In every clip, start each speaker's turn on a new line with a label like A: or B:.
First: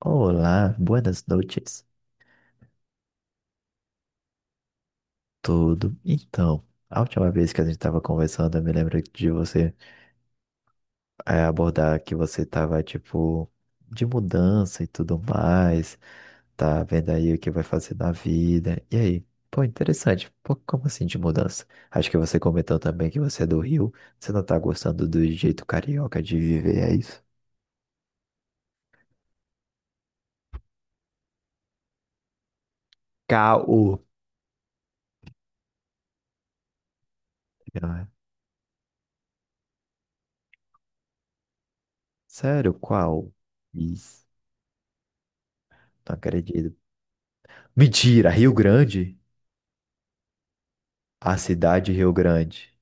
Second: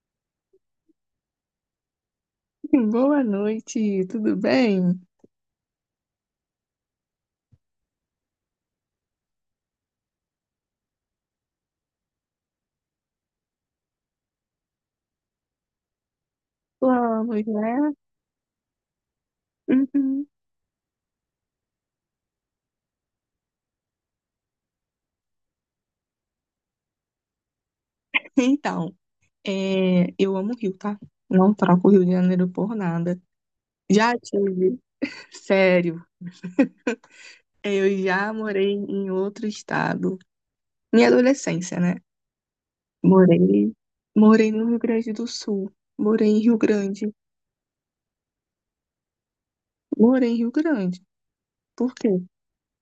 A: Olá, buenas noites.
B: Boa noite, tudo bem?
A: Tudo? Então, a última vez que a gente estava conversando, eu me lembro de você abordar que você estava, tipo, de mudança e tudo mais, tá vendo aí o
B: Vamos,
A: que vai
B: né?
A: fazer na vida. E aí? Pô,
B: Uhum.
A: interessante. Pô, como assim de mudança? Acho que você comentou também que você é do Rio, você não tá gostando do jeito carioca de viver, é isso?
B: Então, eu amo o Rio, tá? Não troco o Rio de Janeiro por nada.
A: Caô.
B: Já tive, sério, eu
A: Ah,
B: já morei em outro estado. Minha adolescência, né?
A: sério, qual?
B: Morei,
A: Isso,
B: morei no Rio Grande do Sul,
A: não
B: morei em Rio
A: acredito.
B: Grande,
A: Mentira, Rio Grande?
B: morei em Rio Grande.
A: A cidade
B: Por
A: de
B: quê?
A: Rio Grande,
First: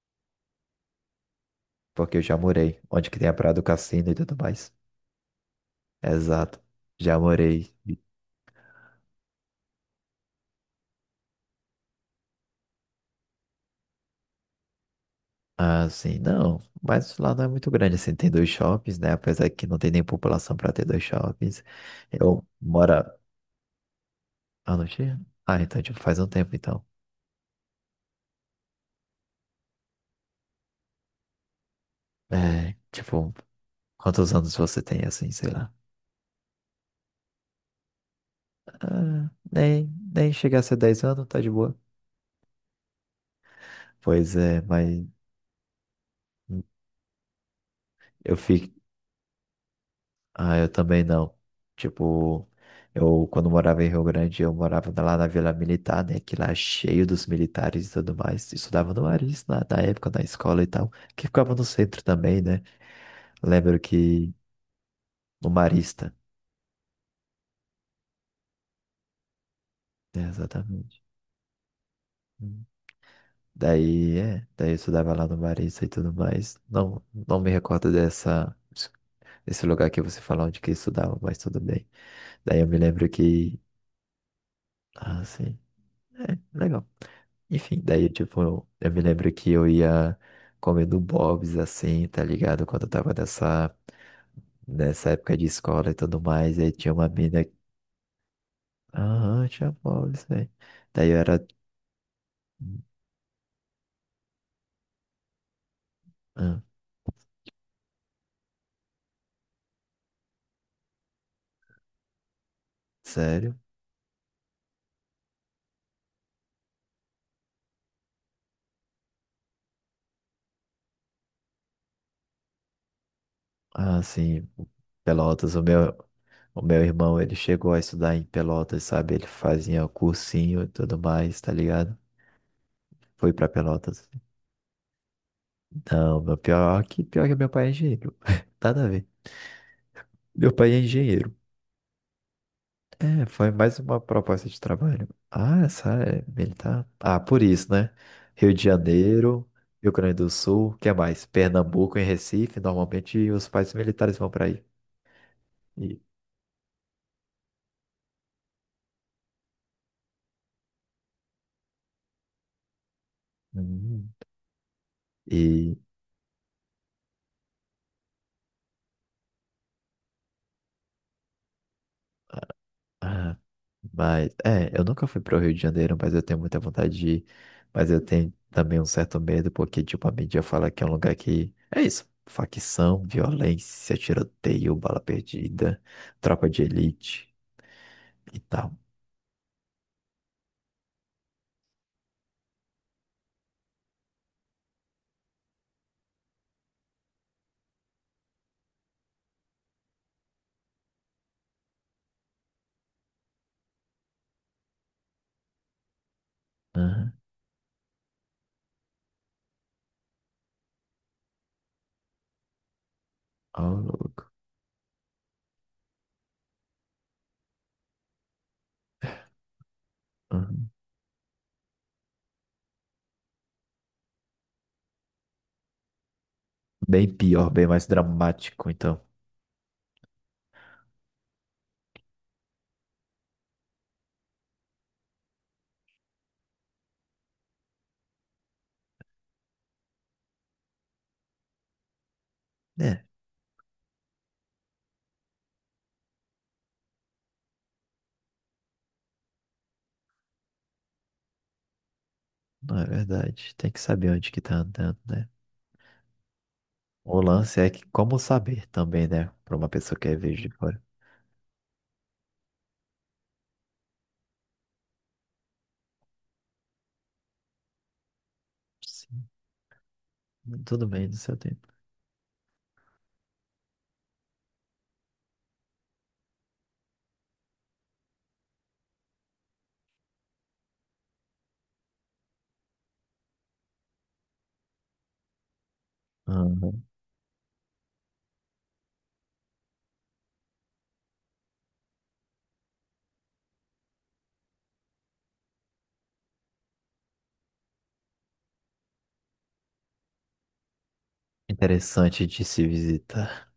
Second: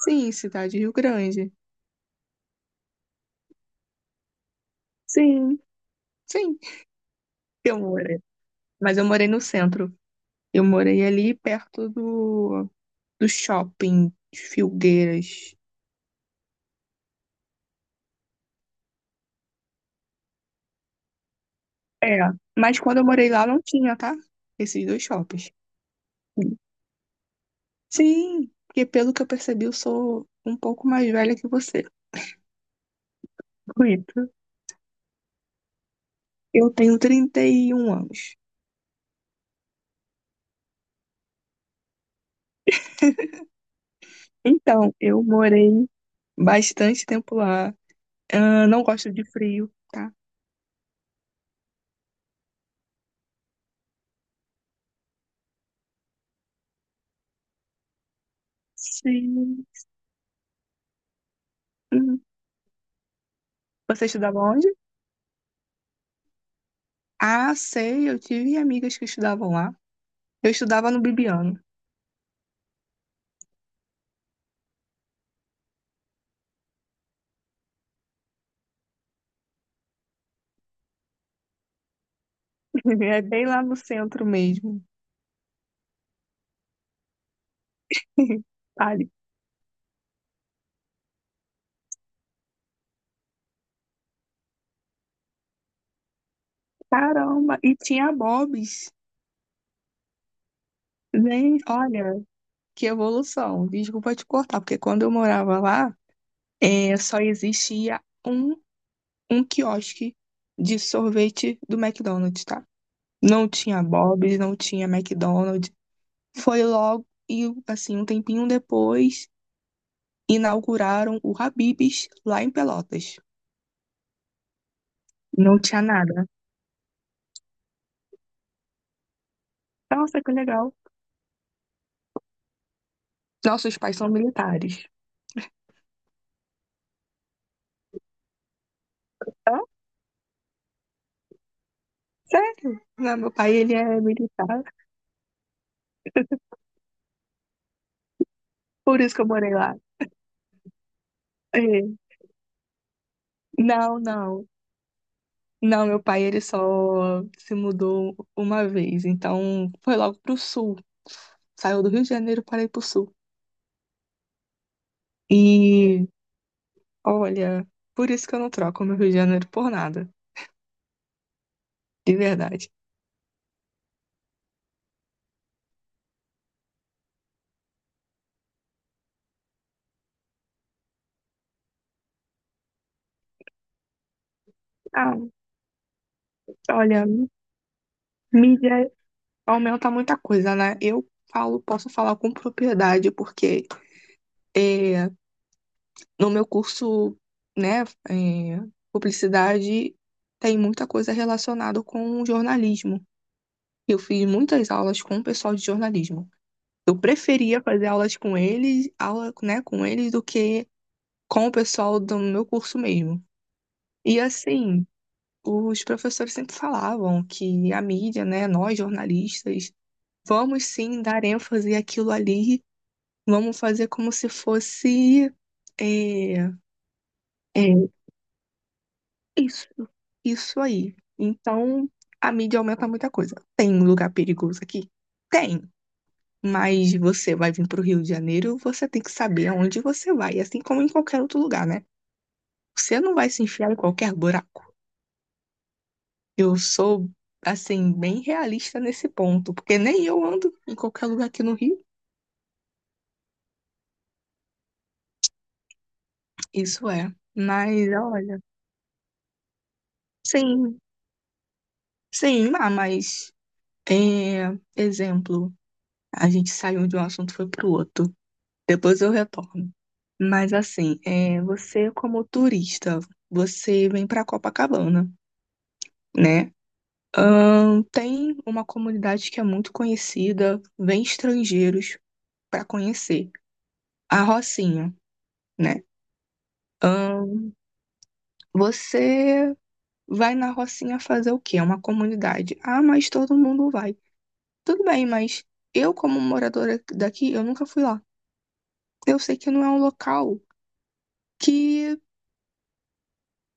B: Sim, cidade de Rio Grande.
A: porque eu já morei, onde que tem a Praia do Cassino e tudo mais.
B: Sim, sim,
A: Exato, já morei.
B: eu morei. Mas eu morei no centro. Eu morei ali perto do shopping de Filgueiras.
A: Ah, sim, não, mas lá não é muito grande, assim, tem dois shoppings, né? Apesar que não tem nem população para ter dois shoppings.
B: É,
A: Eu
B: mas
A: moro...
B: quando eu morei lá não tinha, tá?
A: Ah, não
B: Esses dois
A: tinha?
B: shoppings.
A: Ah, então, tipo, faz um tempo, então.
B: Sim, porque pelo que eu percebi, eu sou um pouco mais velha que você.
A: É, tipo,
B: Bonito.
A: quantos anos você tem, assim, sei lá?
B: Eu tenho 31 anos.
A: Ah, nem, nem chegar a ser 10 anos, tá de boa. Pois é,
B: Então,
A: mas
B: eu morei bastante tempo lá.
A: eu
B: Ah,
A: fico.
B: não gosto de frio, tá?
A: Ah, eu também não. Tipo, eu quando morava em Rio Grande, eu morava lá na Vila Militar, né? Que lá é cheio dos militares e tudo mais. Estudava no Maris na,
B: Sim.
A: na época, na escola e tal. Que ficava no centro
B: Uhum.
A: também, né? Lembro
B: Você
A: que
B: estudava onde?
A: no Marista,
B: Ah, sei, eu tive amigas que estudavam lá.
A: né?
B: Eu estudava no
A: Exatamente.
B: Bibiano.
A: Hum. Daí, é, daí eu estudava lá no Marista e tudo mais. Não me recordo desse lugar que você falou onde que eu estudava, mas tudo bem. Daí eu me lembro
B: É bem
A: que.
B: lá no centro mesmo.
A: Ah, sim. É, legal. Enfim, daí, tipo, eu
B: Tá.
A: me lembro que eu ia comendo Bob's, assim, tá ligado? Quando eu tava nessa época de escola e tudo mais, e aí tinha uma mina...
B: Caramba, e tinha Bob's.
A: Aham, tinha Bob's, velho. Daí eu era...
B: Gente, olha, que evolução. Desculpa te cortar, porque quando eu morava lá,
A: Hã?
B: só existia um, um quiosque de sorvete do McDonald's, tá? Não
A: Sério?
B: tinha Bob's, não tinha McDonald's. Foi logo, e assim, um tempinho depois, inauguraram o Habib's lá em Pelotas.
A: Ah, sim, Pelotas,
B: Não
A: o
B: tinha
A: meu...
B: nada.
A: O meu irmão, ele chegou a estudar em Pelotas, sabe? Ele fazia
B: Nossa, que
A: cursinho e
B: legal.
A: tudo mais, tá ligado? Foi pra
B: Nossos pais
A: Pelotas.
B: são militares.
A: Não, meu pior que meu pai é engenheiro. Nada a ver.
B: Hã?
A: Meu pai é engenheiro.
B: Sério? Não,
A: É,
B: meu
A: foi
B: pai, ele
A: mais uma
B: é
A: proposta de
B: militar,
A: trabalho. Ah, essa é militar. Ah, por isso, né? Rio de
B: por isso que eu
A: Janeiro,
B: morei lá.
A: Rio Grande do Sul, que mais?
B: É.
A: Pernambuco e Recife, normalmente os países
B: Não,
A: militares vão para
B: não.
A: aí.
B: Não,
A: E,
B: meu pai, ele só se mudou uma vez. Então, foi logo pro sul. Saiu do Rio de Janeiro para ir pro sul.
A: hum, e
B: E, olha, por isso que eu não troco meu Rio de Janeiro por nada. De verdade.
A: ah, mas é, eu nunca fui para o Rio de Janeiro, mas eu tenho muita vontade de ir. Mas eu tenho também um certo medo, porque tipo a mídia fala que é um lugar que é isso, facção, violência, tiroteio, bala
B: Ah,
A: perdida, tropa de
B: olha,
A: elite e tal,
B: mídia aumenta muita coisa, né? Eu falo, posso falar com propriedade, porque é, no meu curso, né, é, publicidade tem muita coisa relacionada com jornalismo. Eu fiz muitas aulas com o pessoal de jornalismo. Eu
A: né?
B: preferia fazer aulas com eles, aula, né, com eles do que com o pessoal do meu curso mesmo.
A: Ah,
B: E
A: louco.
B: assim, os professores sempre falavam que a mídia, né, nós jornalistas, vamos
A: Uhum.
B: sim dar ênfase àquilo ali, vamos fazer como se fosse é,
A: Bem pior, bem
B: é,
A: mais dramático, então.
B: isso, isso aí. Então, a mídia aumenta muita coisa. Tem lugar perigoso aqui? Tem. Mas você vai vir para o Rio de Janeiro, você tem que saber aonde você vai, assim como em qualquer outro lugar, né? Você
A: É,
B: não vai se enfiar em qualquer buraco. Eu sou, assim, bem realista nesse ponto, porque nem eu ando em qualquer lugar aqui no Rio.
A: não é verdade. Tem que saber onde que tá andando, né?
B: Isso é.
A: O lance é que
B: Mas,
A: como
B: olha,
A: saber também, né? Para uma pessoa que é vejo de
B: sim,
A: fora.
B: sim, ah, mas, exemplo, a gente saiu de um assunto e foi para o outro. Depois eu
A: Sim,
B: retorno. Mas,
A: tudo
B: assim,
A: bem no seu tempo.
B: você como turista, você vem para Copacabana, né? Tem uma comunidade que é muito conhecida, vem estrangeiros para conhecer, a Rocinha, né?
A: Uhum.
B: Ahn, você vai na Rocinha fazer o quê? É uma comunidade. Ah, mas todo mundo vai. Tudo bem, mas eu, como moradora daqui, eu nunca fui lá. Eu sei que não é um local que
A: Interessante de se visitar.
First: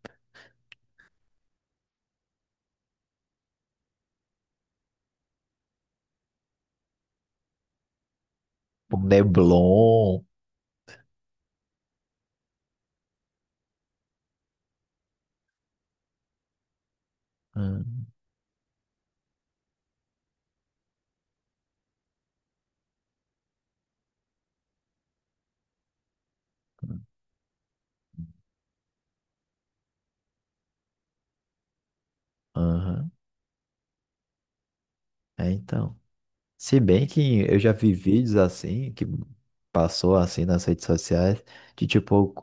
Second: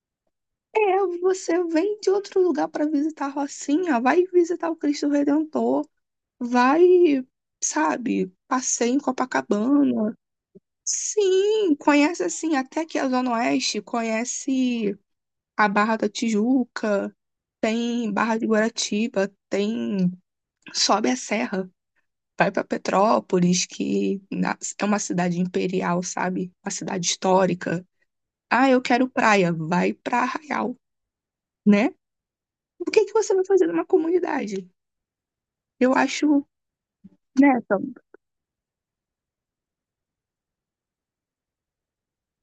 B: é, você vem de outro lugar para visitar a Rocinha, vai visitar o Cristo Redentor, vai, sabe, passeia
A: O
B: em Copacabana.
A: Neblon.
B: Sim, conhece assim, até aqui a Zona Oeste, conhece a Barra da Tijuca,
A: Uhum.
B: tem Barra de Guaratiba, tem sobe a serra, vai para Petrópolis, é uma cidade imperial, sabe? Uma cidade histórica. Ah, eu quero praia, vai para Arraial, né? O que
A: Uhum.
B: que você vai fazer numa comunidade?
A: É,
B: Eu
A: então.
B: acho,
A: Se bem que
B: né,
A: eu já
B: então,
A: vi vídeos assim, que passou assim nas redes sociais, de tipo,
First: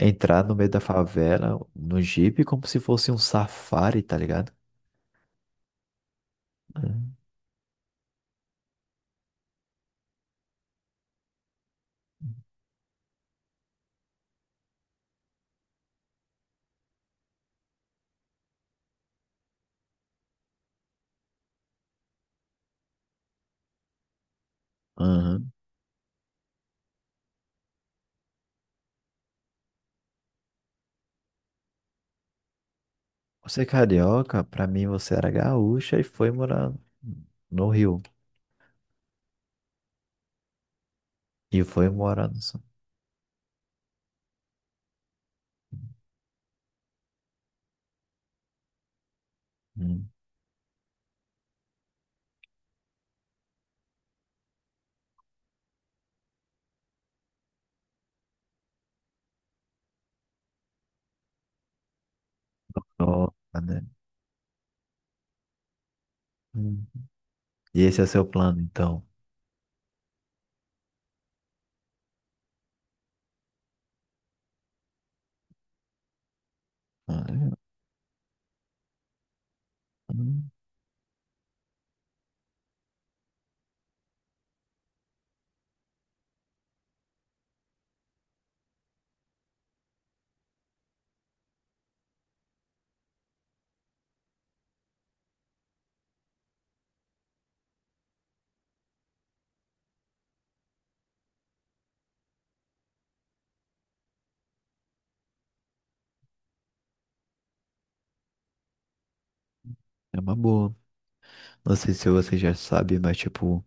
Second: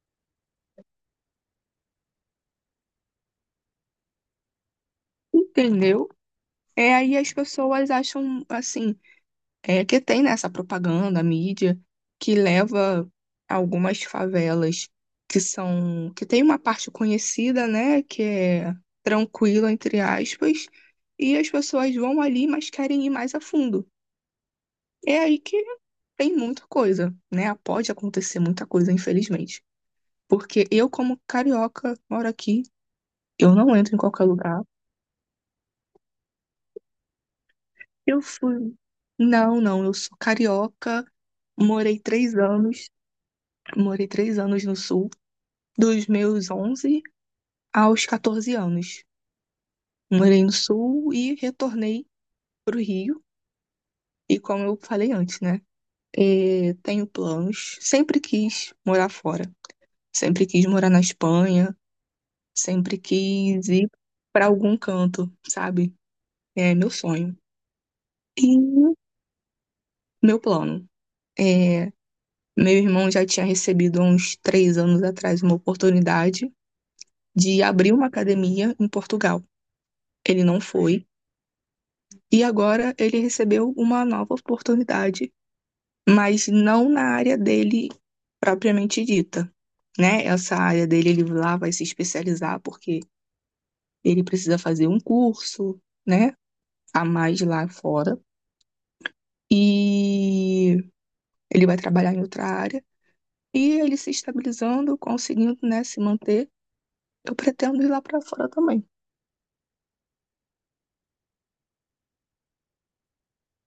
A: entrar no meio da favela, no Jeep como se fosse um safari, tá ligado?
B: entendeu? É
A: Uhum.
B: aí as pessoas acham assim, é que tem nessa propaganda, a mídia, que leva algumas favelas que são, que tem uma parte conhecida, né, que é tranquila, entre aspas, e as pessoas vão ali, mas querem ir mais a fundo. É aí
A: Uhum.
B: que tem muita coisa, né? Pode acontecer muita coisa, infelizmente. Porque eu, como carioca, moro aqui, eu
A: Você é
B: não entro em qualquer
A: carioca,
B: lugar.
A: pra mim você era gaúcha e foi morar no Rio.
B: Eu fui. Não, não, eu sou carioca,
A: E foi
B: morei
A: morar
B: três
A: no Sul.
B: anos, morei três anos no sul. Dos meus 11 aos 14 anos.
A: Hum.
B: Morei no Sul e retornei para o Rio. E como eu falei antes, né? E tenho planos. Sempre quis morar fora. Sempre quis morar na Espanha. Sempre
A: Nossa,
B: quis
A: né?
B: ir para algum canto, sabe? É
A: Hum.
B: meu sonho.
A: E esse é seu
B: E
A: plano, então?
B: meu plano. É, meu irmão já tinha recebido há uns três anos atrás uma oportunidade
A: Ah, é
B: de abrir uma academia em Portugal. Ele
A: hum,
B: não foi. E agora ele recebeu uma nova oportunidade, mas não na área dele propriamente dita, né? Essa área dele, ele lá vai se especializar porque ele precisa fazer um curso, né? A mais lá fora. E ele vai trabalhar em outra área. E ele se estabilizando, conseguindo, né, se manter. Eu pretendo ir lá pra fora também.
A: é uma boa. Não sei se você já sabe, mas tipo.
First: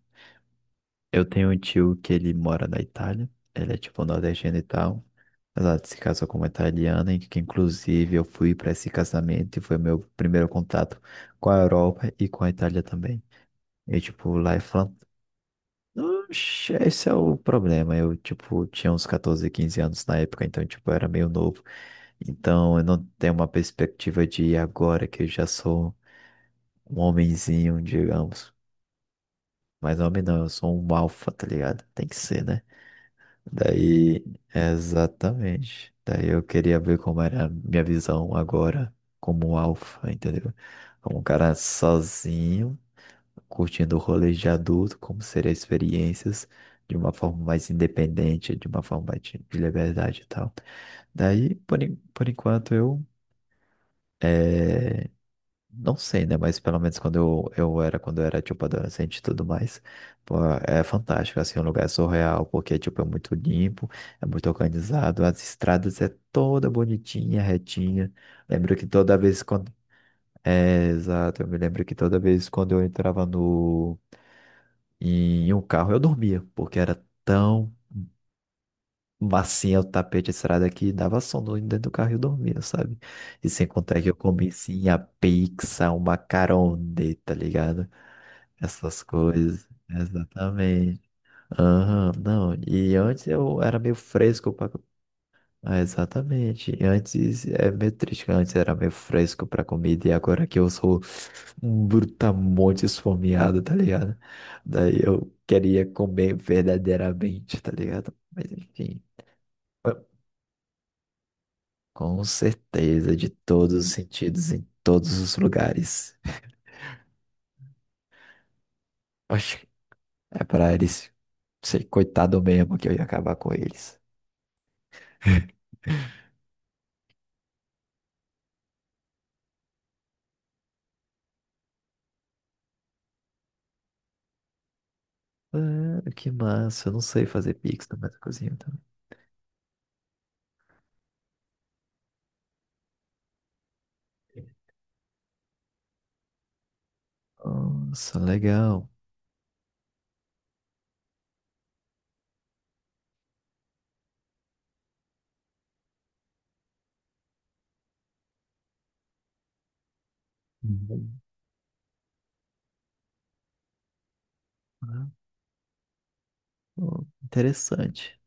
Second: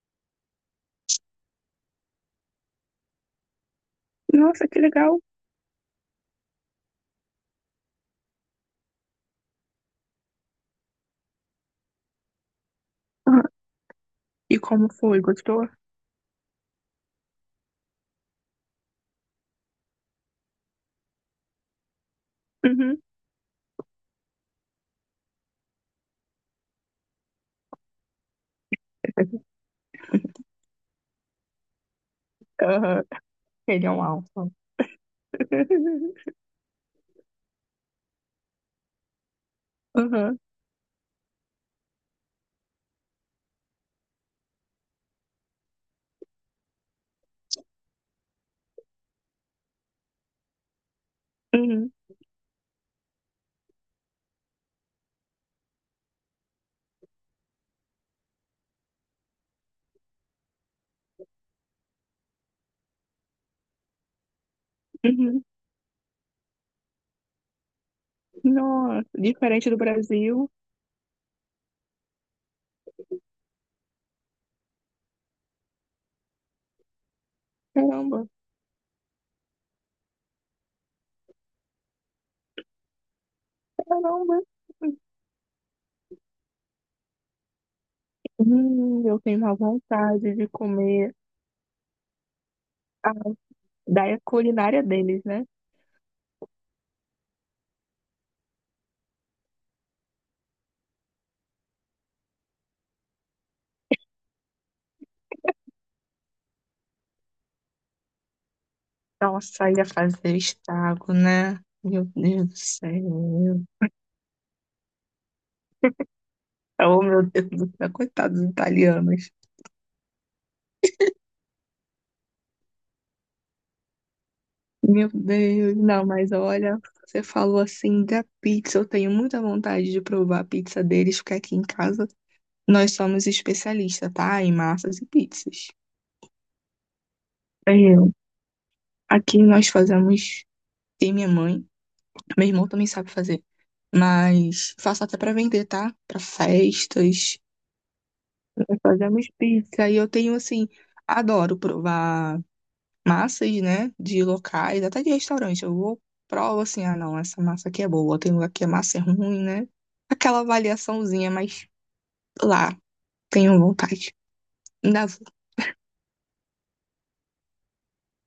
A: Eu tenho um tio que ele mora na Itália, ele é tipo nordestino e
B: Nossa, que
A: tal,
B: legal.
A: mas ela se casou com uma italiana, e que inclusive eu fui para esse casamento e foi meu primeiro contato com a Europa e com a Itália também.
B: Uhum.
A: E tipo, lá
B: E
A: é
B: como
A: fan...
B: foi? Gostou?
A: Oxe, esse é o problema, eu tipo tinha uns 14, 15 anos na época, então tipo eu era meio novo. Então, eu
B: Uhum.
A: não tenho uma perspectiva de ir agora que eu já sou um homenzinho, digamos. Mas homem não, eu sou um alfa, tá ligado? Tem que ser, né?
B: Aham. Ele é um
A: Daí,
B: alfa.
A: exatamente. Daí eu queria ver como era a minha visão agora, como um alfa,
B: Aham.
A: entendeu? Como um cara sozinho, curtindo o rolê de adulto, como seriam experiências de uma forma mais independente, de uma forma mais de liberdade e tal. Daí,
B: Uhum.
A: por enquanto, eu eh, não sei, né? Mas pelo menos quando quando eu era, tipo, adolescente e tudo mais, pô, é fantástico, assim, um lugar é surreal, porque, tipo, é muito limpo, é muito organizado, as
B: Uhum.
A: estradas é toda bonitinha, retinha. Lembro que
B: Nossa,
A: toda vez
B: diferente
A: quando...
B: do Brasil.
A: É, exato, eu me lembro que toda vez quando eu entrava no... em um carro, eu dormia, porque era tão
B: Caramba,
A: macia o tapete de estrada que dava sono dentro do carro e eu dormia, sabe? E sem contar que eu
B: caramba.
A: comi, sim, a pizza, uma macarone, tá ligado? Essas
B: Eu tenho uma
A: coisas,
B: vontade de
A: exatamente.
B: comer
A: Aham, não, e
B: a
A: antes eu era meio
B: daia
A: fresco para.
B: culinária deles, né?
A: Ah, exatamente. E antes é meio triste, que antes era meio fresco para comida e agora que eu sou um brutamonte esfomeado, tá ligado? Daí eu queria comer verdadeiramente, tá ligado? Mas enfim,
B: Nossa, ia fazer estrago, né? Meu
A: com
B: Deus do
A: certeza, de
B: céu.
A: todos os sentidos, em todos os lugares.
B: Oh, meu Deus do céu, coitados dos italianos.
A: Oxe, é para eles ser coitado mesmo que eu ia acabar com eles.
B: Meu Deus, não, mas olha, você falou assim da pizza. Eu tenho muita vontade de provar a pizza deles, porque aqui em casa nós somos especialistas, tá? Em massas e pizzas.
A: Ah, que massa. Eu não sei fazer
B: É,
A: pix na minha cozinha também.
B: aqui nós fazemos e minha mãe. Meu irmão também sabe fazer. Mas faço até pra vender, tá? Pra festas.
A: Nossa,
B: Nós
A: legal.
B: fazemos pizza. E eu tenho, assim, adoro provar massas, né? De locais, até de restaurante. Eu vou, provo assim, ah, não, essa massa aqui é boa. Tem lugar que a massa é ruim, né? Aquela
A: Uhum.
B: avaliaçãozinha, mas lá, tenho vontade. Ainda
A: Ah,
B: vou.
A: pô, interessante.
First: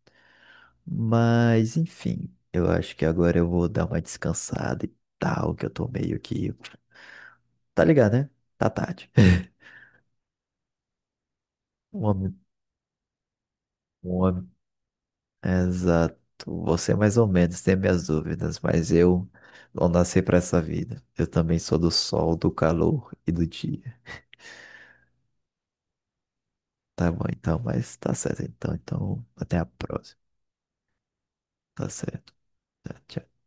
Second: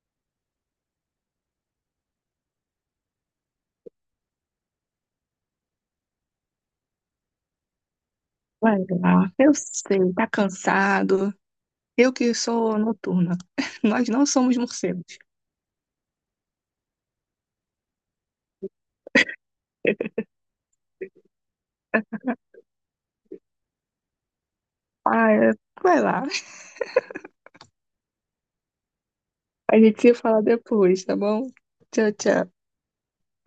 A: Mas, enfim, eu acho que agora eu vou dar uma descansada e tal, que eu tô meio que. Tá ligado, né? Tá
B: Vai
A: tarde.
B: lá. Eu sei, tá cansado.
A: Um
B: Eu que
A: homem,
B: sou noturna. Nós
A: um
B: não
A: homem.
B: somos morcegos.
A: Exato. Você é mais ou menos tem minhas dúvidas, mas eu não nasci pra essa vida. Eu também sou do sol, do calor e do dia.
B: Ah, é, vai lá.
A: Tá bom, então, mas tá certo então. Então, até a
B: A gente se
A: próxima.
B: fala depois, tá bom?
A: Tá
B: Tchau,
A: certo.
B: tchau.
A: Tá, tchau.